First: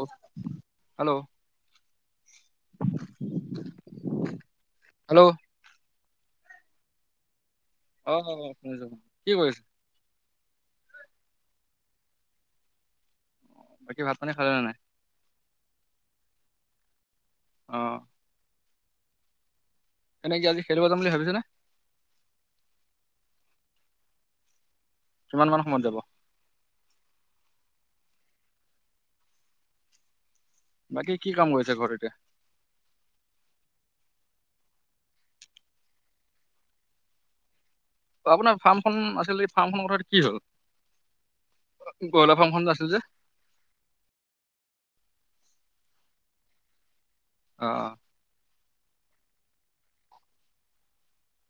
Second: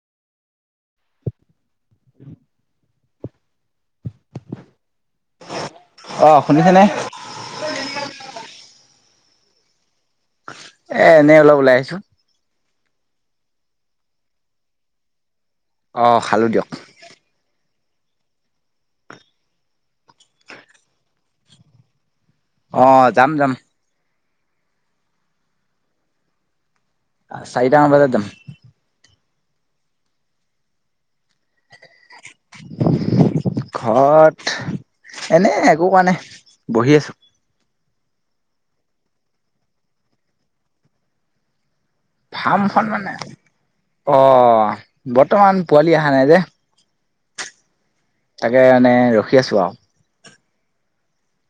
অ hello hello অ শুনিছে নে আহ শুনিছ কি কৰিছে এ এনেই অলপ লাই আহিছো। বাকী ভাত পানী খালে নে নাই আহ খালো দিয়ক অ এনে কি আজি খেলিব যাম বুলি ভাবিছ নে অ যাম যাম কিমান মান সময়ত যাব চাই টা মান বজাত যাম বাকী কি কাম কৰিছে ঘৰত এতিয়া ঘৰত এনে একো কাৰণাই বহি আছো আপোনাৰ ফাৰ্মখন আছিল ফাৰ্ম খনৰ কথাটো কি হ'ল ব্ৰইলাৰ যে ফাৰ্মখন আছিল যে মানে অ বৰ্তমান পোৱালি অহা নাই যে অ তাকে মনে ৰখি আছো আৰু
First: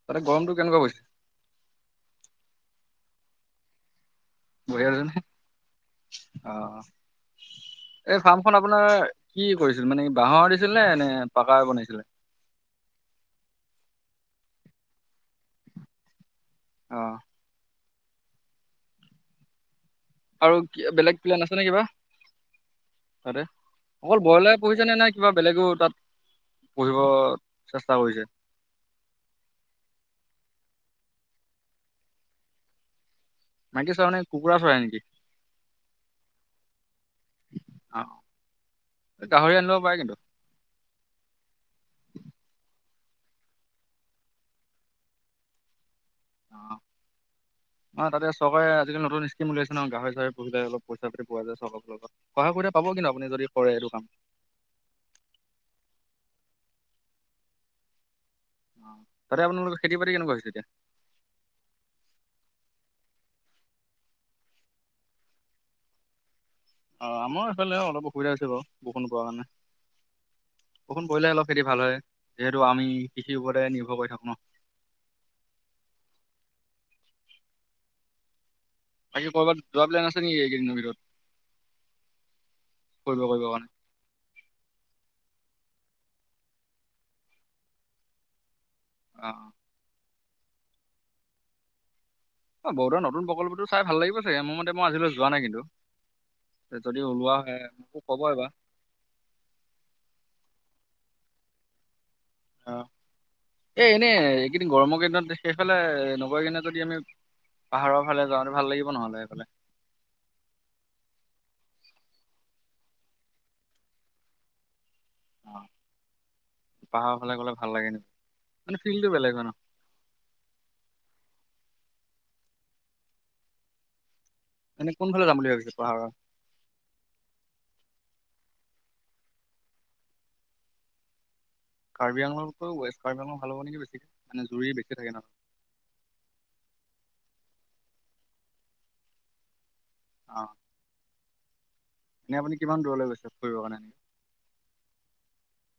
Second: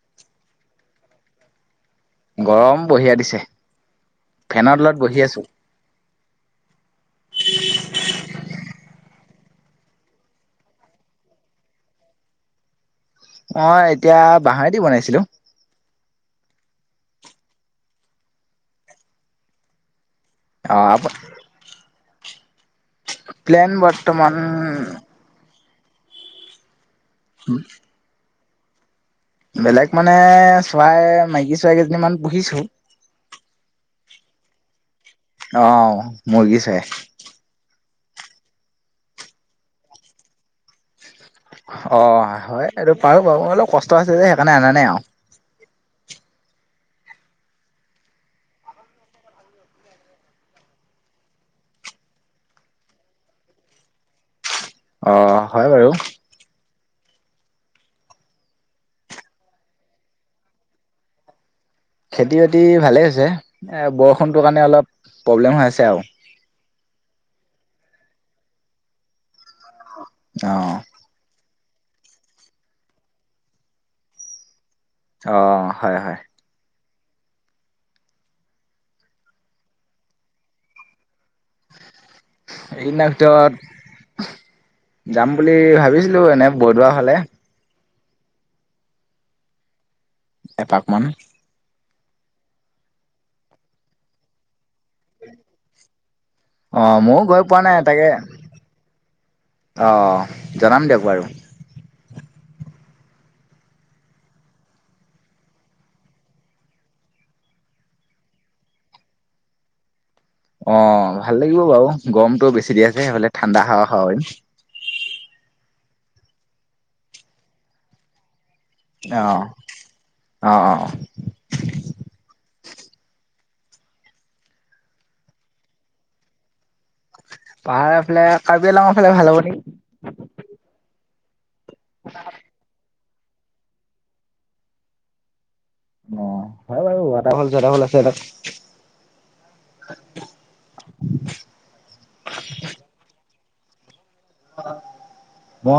তাতে গৰমটো কেনেকুৱা পৰিছে গৰম বহিয়া দিছে ফেনৰ বঢ়িয়া হৈছে তলত নে বহি আছো অ এই ফাৰ্মখন আপোনাৰ কি কৰিছিল মানে বাঁহৰ দিছিলে নে পকাৰ বনাইছিলে মই এতিয়া বহৰেদি বনাইছিলো অঁ আৰু অ বেলেগ প্লেলেন আছে নে কিবা ততে প্লেন অকল বৰ্তমান ব্ৰইলাৰে পঢহিছে নে নাই কিবা বেলেগৰ তাত পঢ়িব চেষ্টা কৰিছে বেলেগ মানে চৰাই মাইকী চৰাই কেইজনীমান পুহিছো নে চানে কুৰা চৰা নেি অ মুৰ্গী চৰাই অ গাহৰি আনিব পাৰে কিন্তু অ হয় এইটো পাৰো বাৰ অলপ কষ্ট আছে যে সেইকাৰণে অনা নাই আৰু আহ ন তা চৰকাৰে আজিকাল নতুন স্কম উলাইছে ন গাহৰি চাহৰি পুহিলে অল পইচাতি পোৱা যায় চৰ লগত সহা সতে পাব কিন্তু আপুনি যদি কৰে এইটো কাম অ হয় বাৰু আহ তাতে আপোনালোকৰ খেতি বাতি কেনেকুৱা হৈছে এতিয়া খেতি বাতি ভালেই হৈছে এ বৰষুণটোৰ কাৰণে অলপ প্ৰব্লেম হৈ আছে আৰু অ আমাৰ এইফালে অলপ অসুবিধা হৈছে বাৰু বৰষুণ পোৱা কাৰণে অ' বৰষুণ পৰিলে অলপ খেতি ভাল হয় যিহেতু আমি কৃষিৰ ওপৰতে নিৰ্ভৰ কৰি থাকো ন অ হয় হয় বাকী কৰ'ৰবাত দৰা প্লোইন আছে নেকি এইকেইদিনৰ ভিতৰত ফুৰিব এইদিনাৰত কৰিব কাৰণে? যাম বুলি ভাবিছো এনে বু দুৱাৰ হাললে অ এপাকমানান অ বহুতৰ নতুন প্ৰকল্পটো চাই ভাল লাগিব চ মোৰ মতে মই আজিলৈ যোৱা নাই কিন্তু অ যদি ময়ো ওলোৱা গৈ হয় পোৱা নাই মোকো তাকে ক'ব এবাৰ। অ জনাম দিয়ক বাৰো অ এ এনেই এইকেইদিন গৰমৰ কেইদিনত সেইফাললে নগৰকেইিনত যদি আমি পাহাৰৰ ফালে যাওঁতে ভাল লাগিব নহলে এইফালে অ ভাল লাগিব বাৰু গৰমটো বেছি দি আছে সেইফালে ঠাণ্ডা হাৱা খাৱ অ পাহাৰ হালে গলে ভাল লাগে নেকি মানে ফিল্ডটো বেলেগ আহ হয় ন আহ আহ এনেই কোনফালে যাম বুলি ভাবিছো পাহাৰৰ পাহাৰৰ ফালে কাৰ্বি আলাঙৰ ফালে ভাল হ'ব নেকি কাৰ্বি আংলতকৈ ৱেষ্ট কাৰি আং ভাল হ'ব নেকি বেছিকৈ মানে জুই বেছি থাকে নহয় অ হয় বাৰু ৱাটাৰফল চটাৰফল আছে তাত অ এনে আপুনি কিমান দূৰলৈ গৈছে ফুৰিবৰ কাৰণে নেকি অ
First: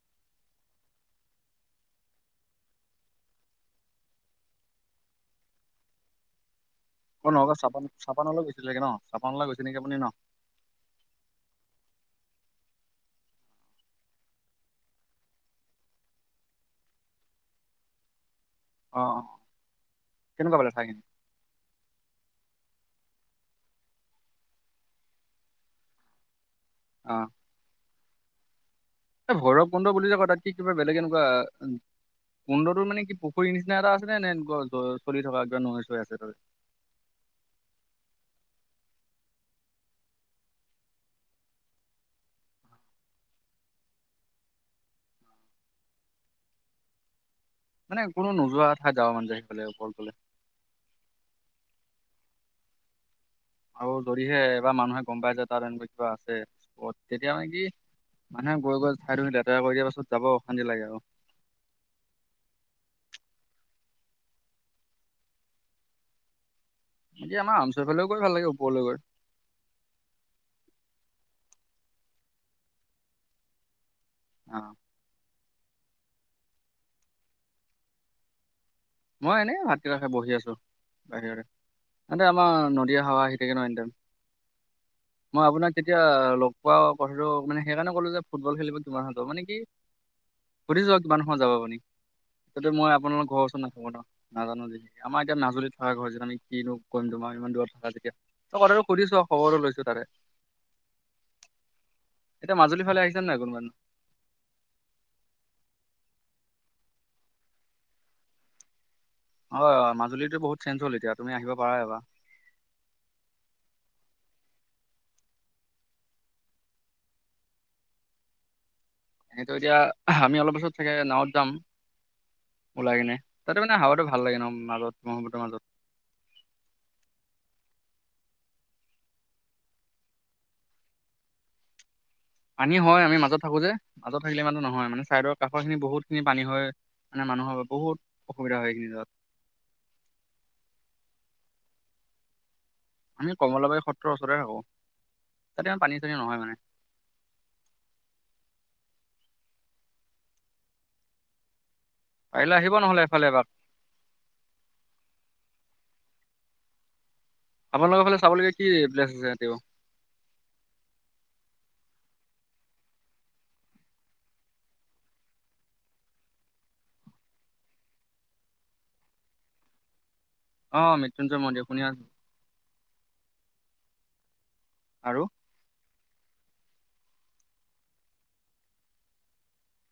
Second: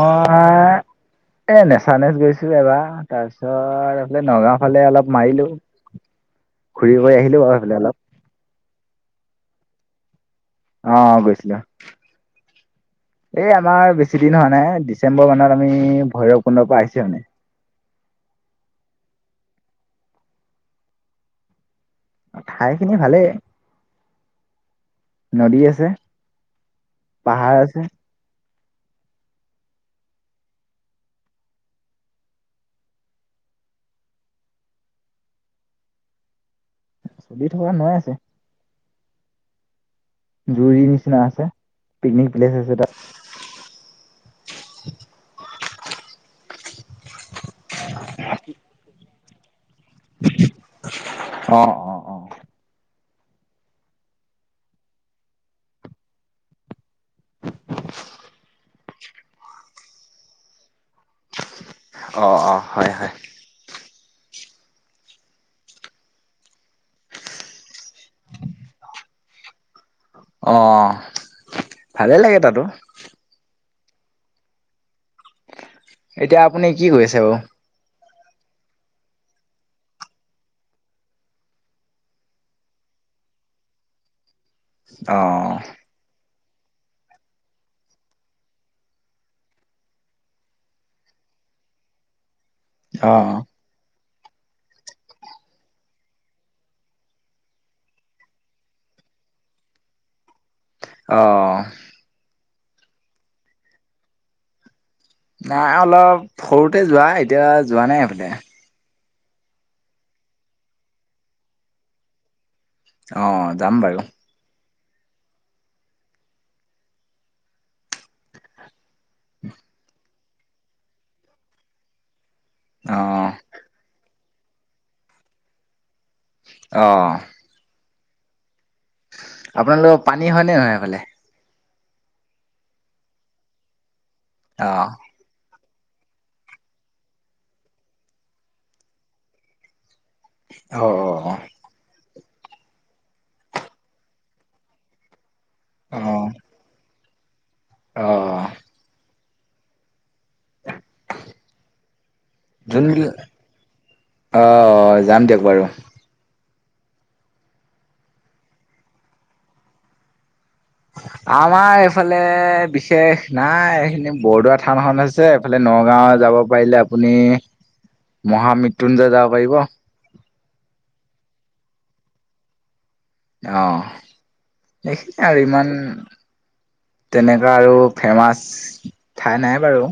এ নেচা নেচ গৈছো এবাৰ তাৰপিছত এইফালে নগাও ফালে অলপ মাৰিলো [unintelligible] ঘূৰি কৰি অ আহিলো বাৰু নকৌ সেইফালে চাপান অলপ চাপানলৈ গৈছিলেগে ন চাপানলৈ গৈছে নেকি আপুনি ন অ গৈছিলা [inaudible] এই আমাৰ বেছি দিন হোৱা নাই। ডিচেম্বৰ মানত আমি ভৈৰৱ কুণ্ডৰ পৰা আহিছো মানে অ অ কেনেকুৱা পালা চাইকিনি ঠাইখিনি ভালেই নদী আছে। পাহাৰ আছে। এ ভৈৰৱ [unintelligible] বুলি য ক তাত কি কিবা বেলেগ এনেকুৱা সুন্দৰটোৰ মানে কি পুখুৰীৰ নিচিনা এটা আছে নে নে চলি থকা একবম নৈ চৈ আছে ত চলি থকা নাই আছে। জুৰৰ নিচিনা আছে পিকনিক প্লেচ আছে তাত [inaudible] মানে কোনো নোযোৱা কথা যাৱ মান য সফাললে অ-অ-অ আৰু যদিহে এবাৰ মানুহে গম পাই যে তাত এনেকুৱা কিবা আছে তেতিয়া মানে কি মানুহে গৈ-গৈ ঠাইটোহি লেতেৰা কৰি দিয়া পাছত যাব অশান্তি লাগে আৰু অ-অ হয়-হয় [unintelligible] আমাৰ হোমচাইফালেও গৈ ভাল লাগে ওপৰলৈ গৈ অ ভালেই লাগে তাতো অ, এতিয়া আপুনি কি কৰি আছে বাও মই এনে হাত কষে বহি আছো বাহিৰৰে এতে আমাৰ নদীয়ে হাৱা আহি থাকে নহয় একদম মই আপোনাক অ কেতিয়া লগ কোৱা কথাটো মানে সেইকাৰণে ক'লো যে ফুটবল খেলিব কিমাৰ হাততৰ মানে কি সুধিছোৱা কিমান সময়ত যাব আপুনি ততে মই অ আপোনালোক ঘৰ ওচৰত ন নাজানো আমাৰ এতিয়া মাজুলী থকা ঘৰ যে আমি কিনো কৰিম তোমাৰ ইমান দূৰত থকা যেতিয়া সুধিছো খবৰো লৈছো তাতে অ, এতিয়া মাজুলীৰ ফালে আহিছে নাই কোনোবান নাই অলপ সৰুতে যোৱা এতিয়া যোৱা নাই। এইফালে হয়-হয় মাজুলীতটো বহুত চেঞ্জ হ'ল এতিয়া তুমি আহিব পাৰা এবাৰ অ, যাম বাৰু কিন্তু এতিয়া আমি অলপ বছৰত থাকে নাৱত যাম। ওলাই কিনে অ' তাতে মানে হাৱাটো ভাল লাগে ন মাজত মহুতৰ মাজত আহ, আপোনালোকৰ পানী হয়নে নহয় এফালে পানী হয়, আমি মাজত থাকো যে মাজত থাকিলে মানো অ' নহয় মানে চাইদৰ কাষ খিনি বহুতখিনি পানী হয় মানে মানুহৰ বহুত অসুবিধা হয় এইখিনি যাত অ-অ আমি কমলাবাৰী সত্ৰৰ ওচৰ থাকো তাতে ইমান পানী চানী নহয় মানে আহ, পাৰিলে আহিব যোন নহ'লে এফালে এপাক আহ যাম দিয়ক বাৰু আপোনালোকৰ ফালে চাবলগীয়া কি প্লেছ আছে এতি আমাৰ এইফালে বিশেষ নাই এইখিনি বৰদোৱা থানখন আছে এইফালে নগাঁও যাব পাৰিলে আপুনি [unintelligible] যাব পাৰিব অ মৃত্যুঞ্জয় মন্দিৰ শুনি আছো আহ সখিনে আৰু ইমান তেনেকুৱা আৰু ফেমাচ ঠাই নাই বাৰু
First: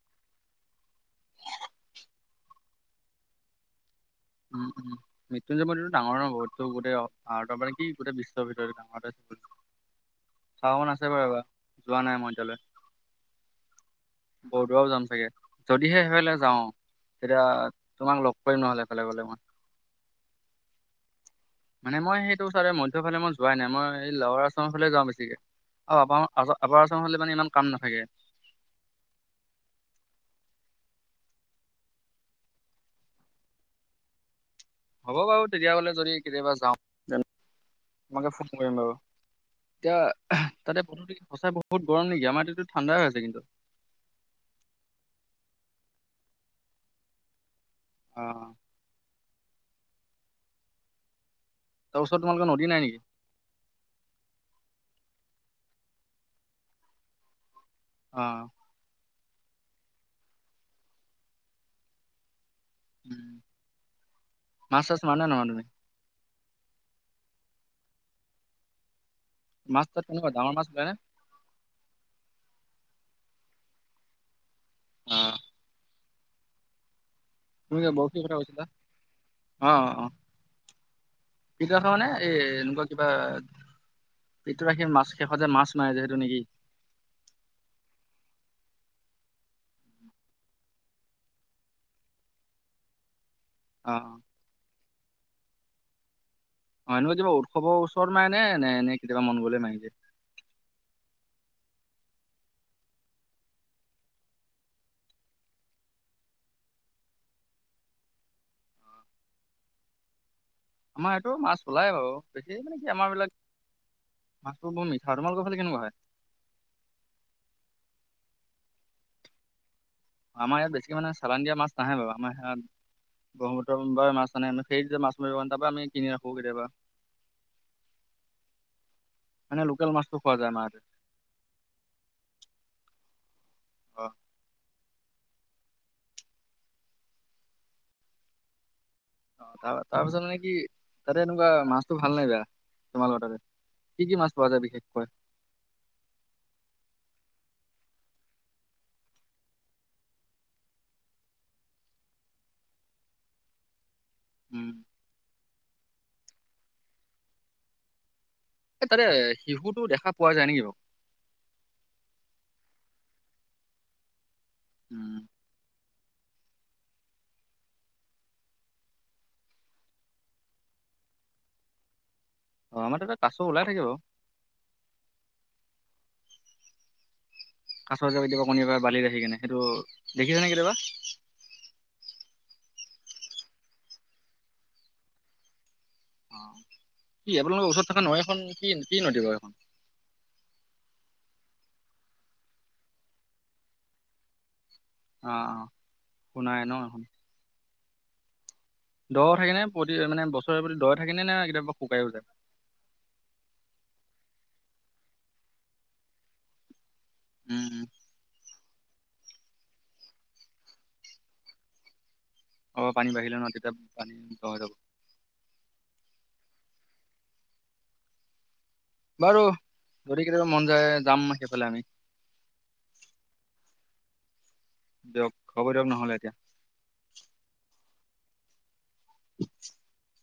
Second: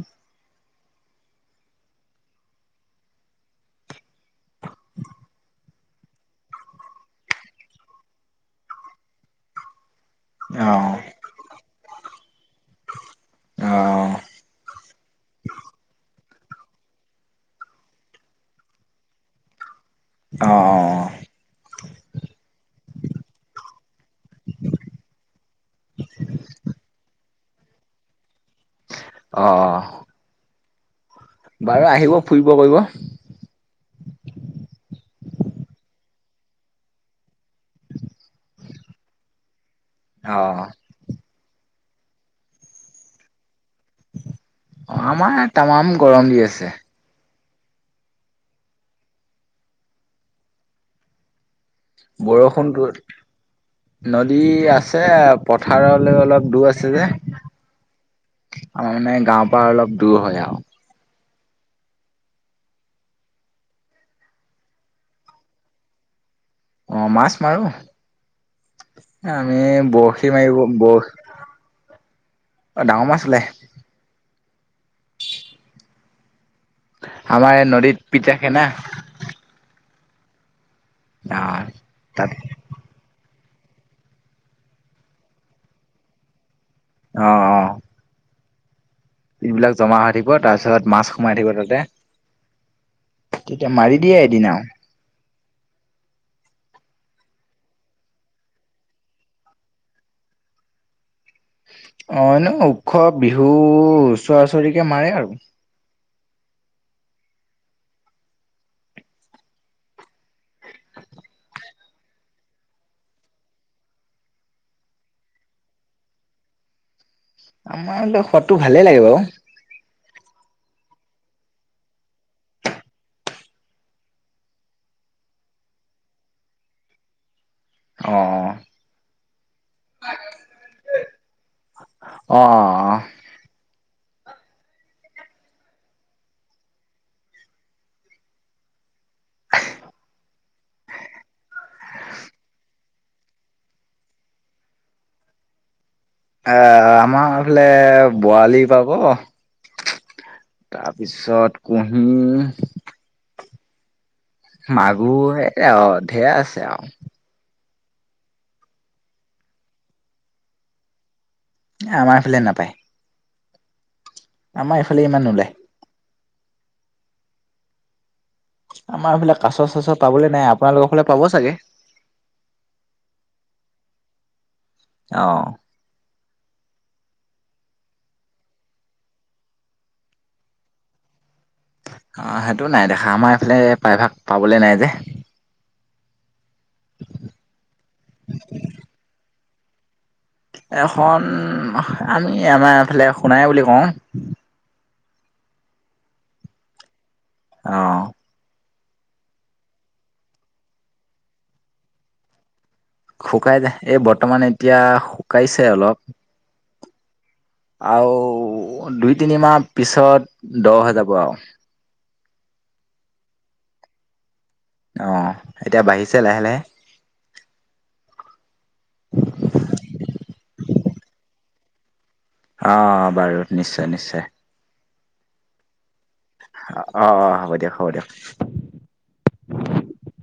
[unintelligible] [unintelligible] ডাঙৰ নহ বহুতো গোটেই আহতৰ পৰা কি গোটেই বিশ্বৰ ভিতৰ ডাঙৰ চ চাহখন অ' আছে বাৰুব যোৱা নাই মই এতিয়ালৈ অ' বৰদোৱাও যাম চাগে যদিহে সেইফ অ তেতিয়া তোমাক লগ কৰিম নহলে সেফালে গ'লে মই। অ অ অ মানে মই সেইটো চাইডে মধ্য কাৰণে মই যোৱাই নাই মই লোৱাৰ আচামৰ ফালে যাওঁ বেছিকৈ। অ আপা আপাৰ অসমৰ ফালে মানে ইমান কাম নাথাকে। অ অ বাৰু আহিব ফুৰিব পাৰিব। হ'ব বাৰু তেতিয়া হলে যদি কেতিয়াবা যাওঁ। তোমাকে ফোন কৰিম বাৰু দিয়া অ' তাতে [unintelligible] বহুত গৰম নেকি আমাৰ ইয়াতেটো ঠাণ্ডা হৈ হৈছে কিন্তু। অ আমাৰ ইয়াত তামাম গৰম দি আছে। অ তাৰ ওচৰত তোমালোকৰ নদী নাই বৰষুণটো নেকি নদী আছ এ পথাৰলৈ অলপ দূৰ আছে যে, অ আমাৰ মানে গাঁৱৰ পৰা অলপ দূৰ হয় আও মাছ চাছ মাৰানে নামাৰা তুমি? অহ মাছ মাৰো। আমি মাছ তাত কেনেকুৱা বৰশী ডাঙৰ মাৰিব মাছ ওলাই নে বৰ অ ডাঙৰ মাছ ওলাই। অ আমাৰ এই তুমি যে নদীত বৰশীৰ পিটা কথা কৈছিলা কেনা পিকা খোৱানে ই তাত এনেকুৱা কিবা পিতু ৰাখি মাছ শেষত যে মাছ মাৰে যে সেইটো নেকি অ অ এইবিলাক জমা হৈ থাকিব তাৰপিছত মাছ সোমাই থাকিব তাতে। তেতিয়া অ মাৰি দিয়ে এদিনাও অ এনেকুৱা কিবা উৎসৱৰ ওচৰত মাৰে নে নে এনে কেতিয়াবা মন গলে মাৰি দিয়ে [inaudible] অ ন উৎস বিহু ওচৰা- ওচৰিকৈ মাৰে আৰু আমাৰ এয়াটো মাছ ওলাই বাৰু বেছি মানে কি আমাৰ বিলাক মাছটো বউৎ মিঠা তোমালোকৰ ফালে কেনেকুৱা হয়? আমাৰ ন সোৱাটো ভালে লাগে বাৰু আমাৰ ইয়াত বেছিকে মানে চালান দিয়া মাছ নাহে বাৰু আমাৰ ইয়াত ব্ৰহ্মপুত্ৰ পৰা মাছ আনে [unintelligible] তাপা আমি কিনি ৰাখো কেতিয়াবা অ। মানে লোকেল মাছটো খোৱা যায় মাহঁতে অ অ অ অ বা অ তাৰ তাৰপিছত মানে কি তাতে এনেকুৱা মাছটো ভাল নে বেয়া তোমালোকৰ তাতে? কি কি মাছ পোৱা যায় বিশেষকৈ? এ আমাৰ ফালে বোৱালি পাব তাৰপিছত কুঁহি উম মাগুৰ হে অ ঢেৰ আছে অ এ তাতে শিশুটো দেখা পোৱা যায় নেকি বাও? আমাৰ ফালে নাপায়। আমাৰ ইফালে উম ইমান নোলায়। আমাৰ এইফালে কাছ চাছ পাবলে নাই আপোনালোকৰ ফালে পাব চাগে। অ আমাৰ তাতে কাছো ওলাই থাকে বাৰু। ইয় কাছৰ যে কেতিয়াবা কণী পাৰে বালিত আহিকেনে সেটো দেখিছানে কেতিয়াবা? আহ সেইটো নাই দেখা আমাৰ এইফালে প্ৰায় ভাগ পাবলৈ নাই যে। অ কি আপোনালোকৰ ওচৰত থকা নৈ খন কি কি নদী বাৰু এইখন? এখন আমি আমাৰ এইফালে সোণাই বুলি কওঁ, অ অ শুনাই ন। অ দ থাকে নে প্ৰতি মানে বছৰে প্ৰতি দ থাকেনে নে কেতিয়াবা শুকাইও যায়। শুকাই যায় এই বৰ্তমান এতিয়া শুকাইছে অলপ, উম, উম। আৰু দুই তিনিমাহ পিছত দহ হৈ যাব আৰু অ পানী বাঢ়িলে ন তেতিয়া পানী, দ হৈ যাব। অ এতিয়া বাঢ়িছে লাহে লাহে। বাৰু যদি কেতিয়াবা মন যায় যাম সেইফালে আমি, অ বাৰু নিশ্চয় নিশ্চয়, দিয়ক খবৰ দিয়ক নহলে এতিয়া অ অ হ'ব দিয়ক হ'ব দিয়ক। [unintelligible]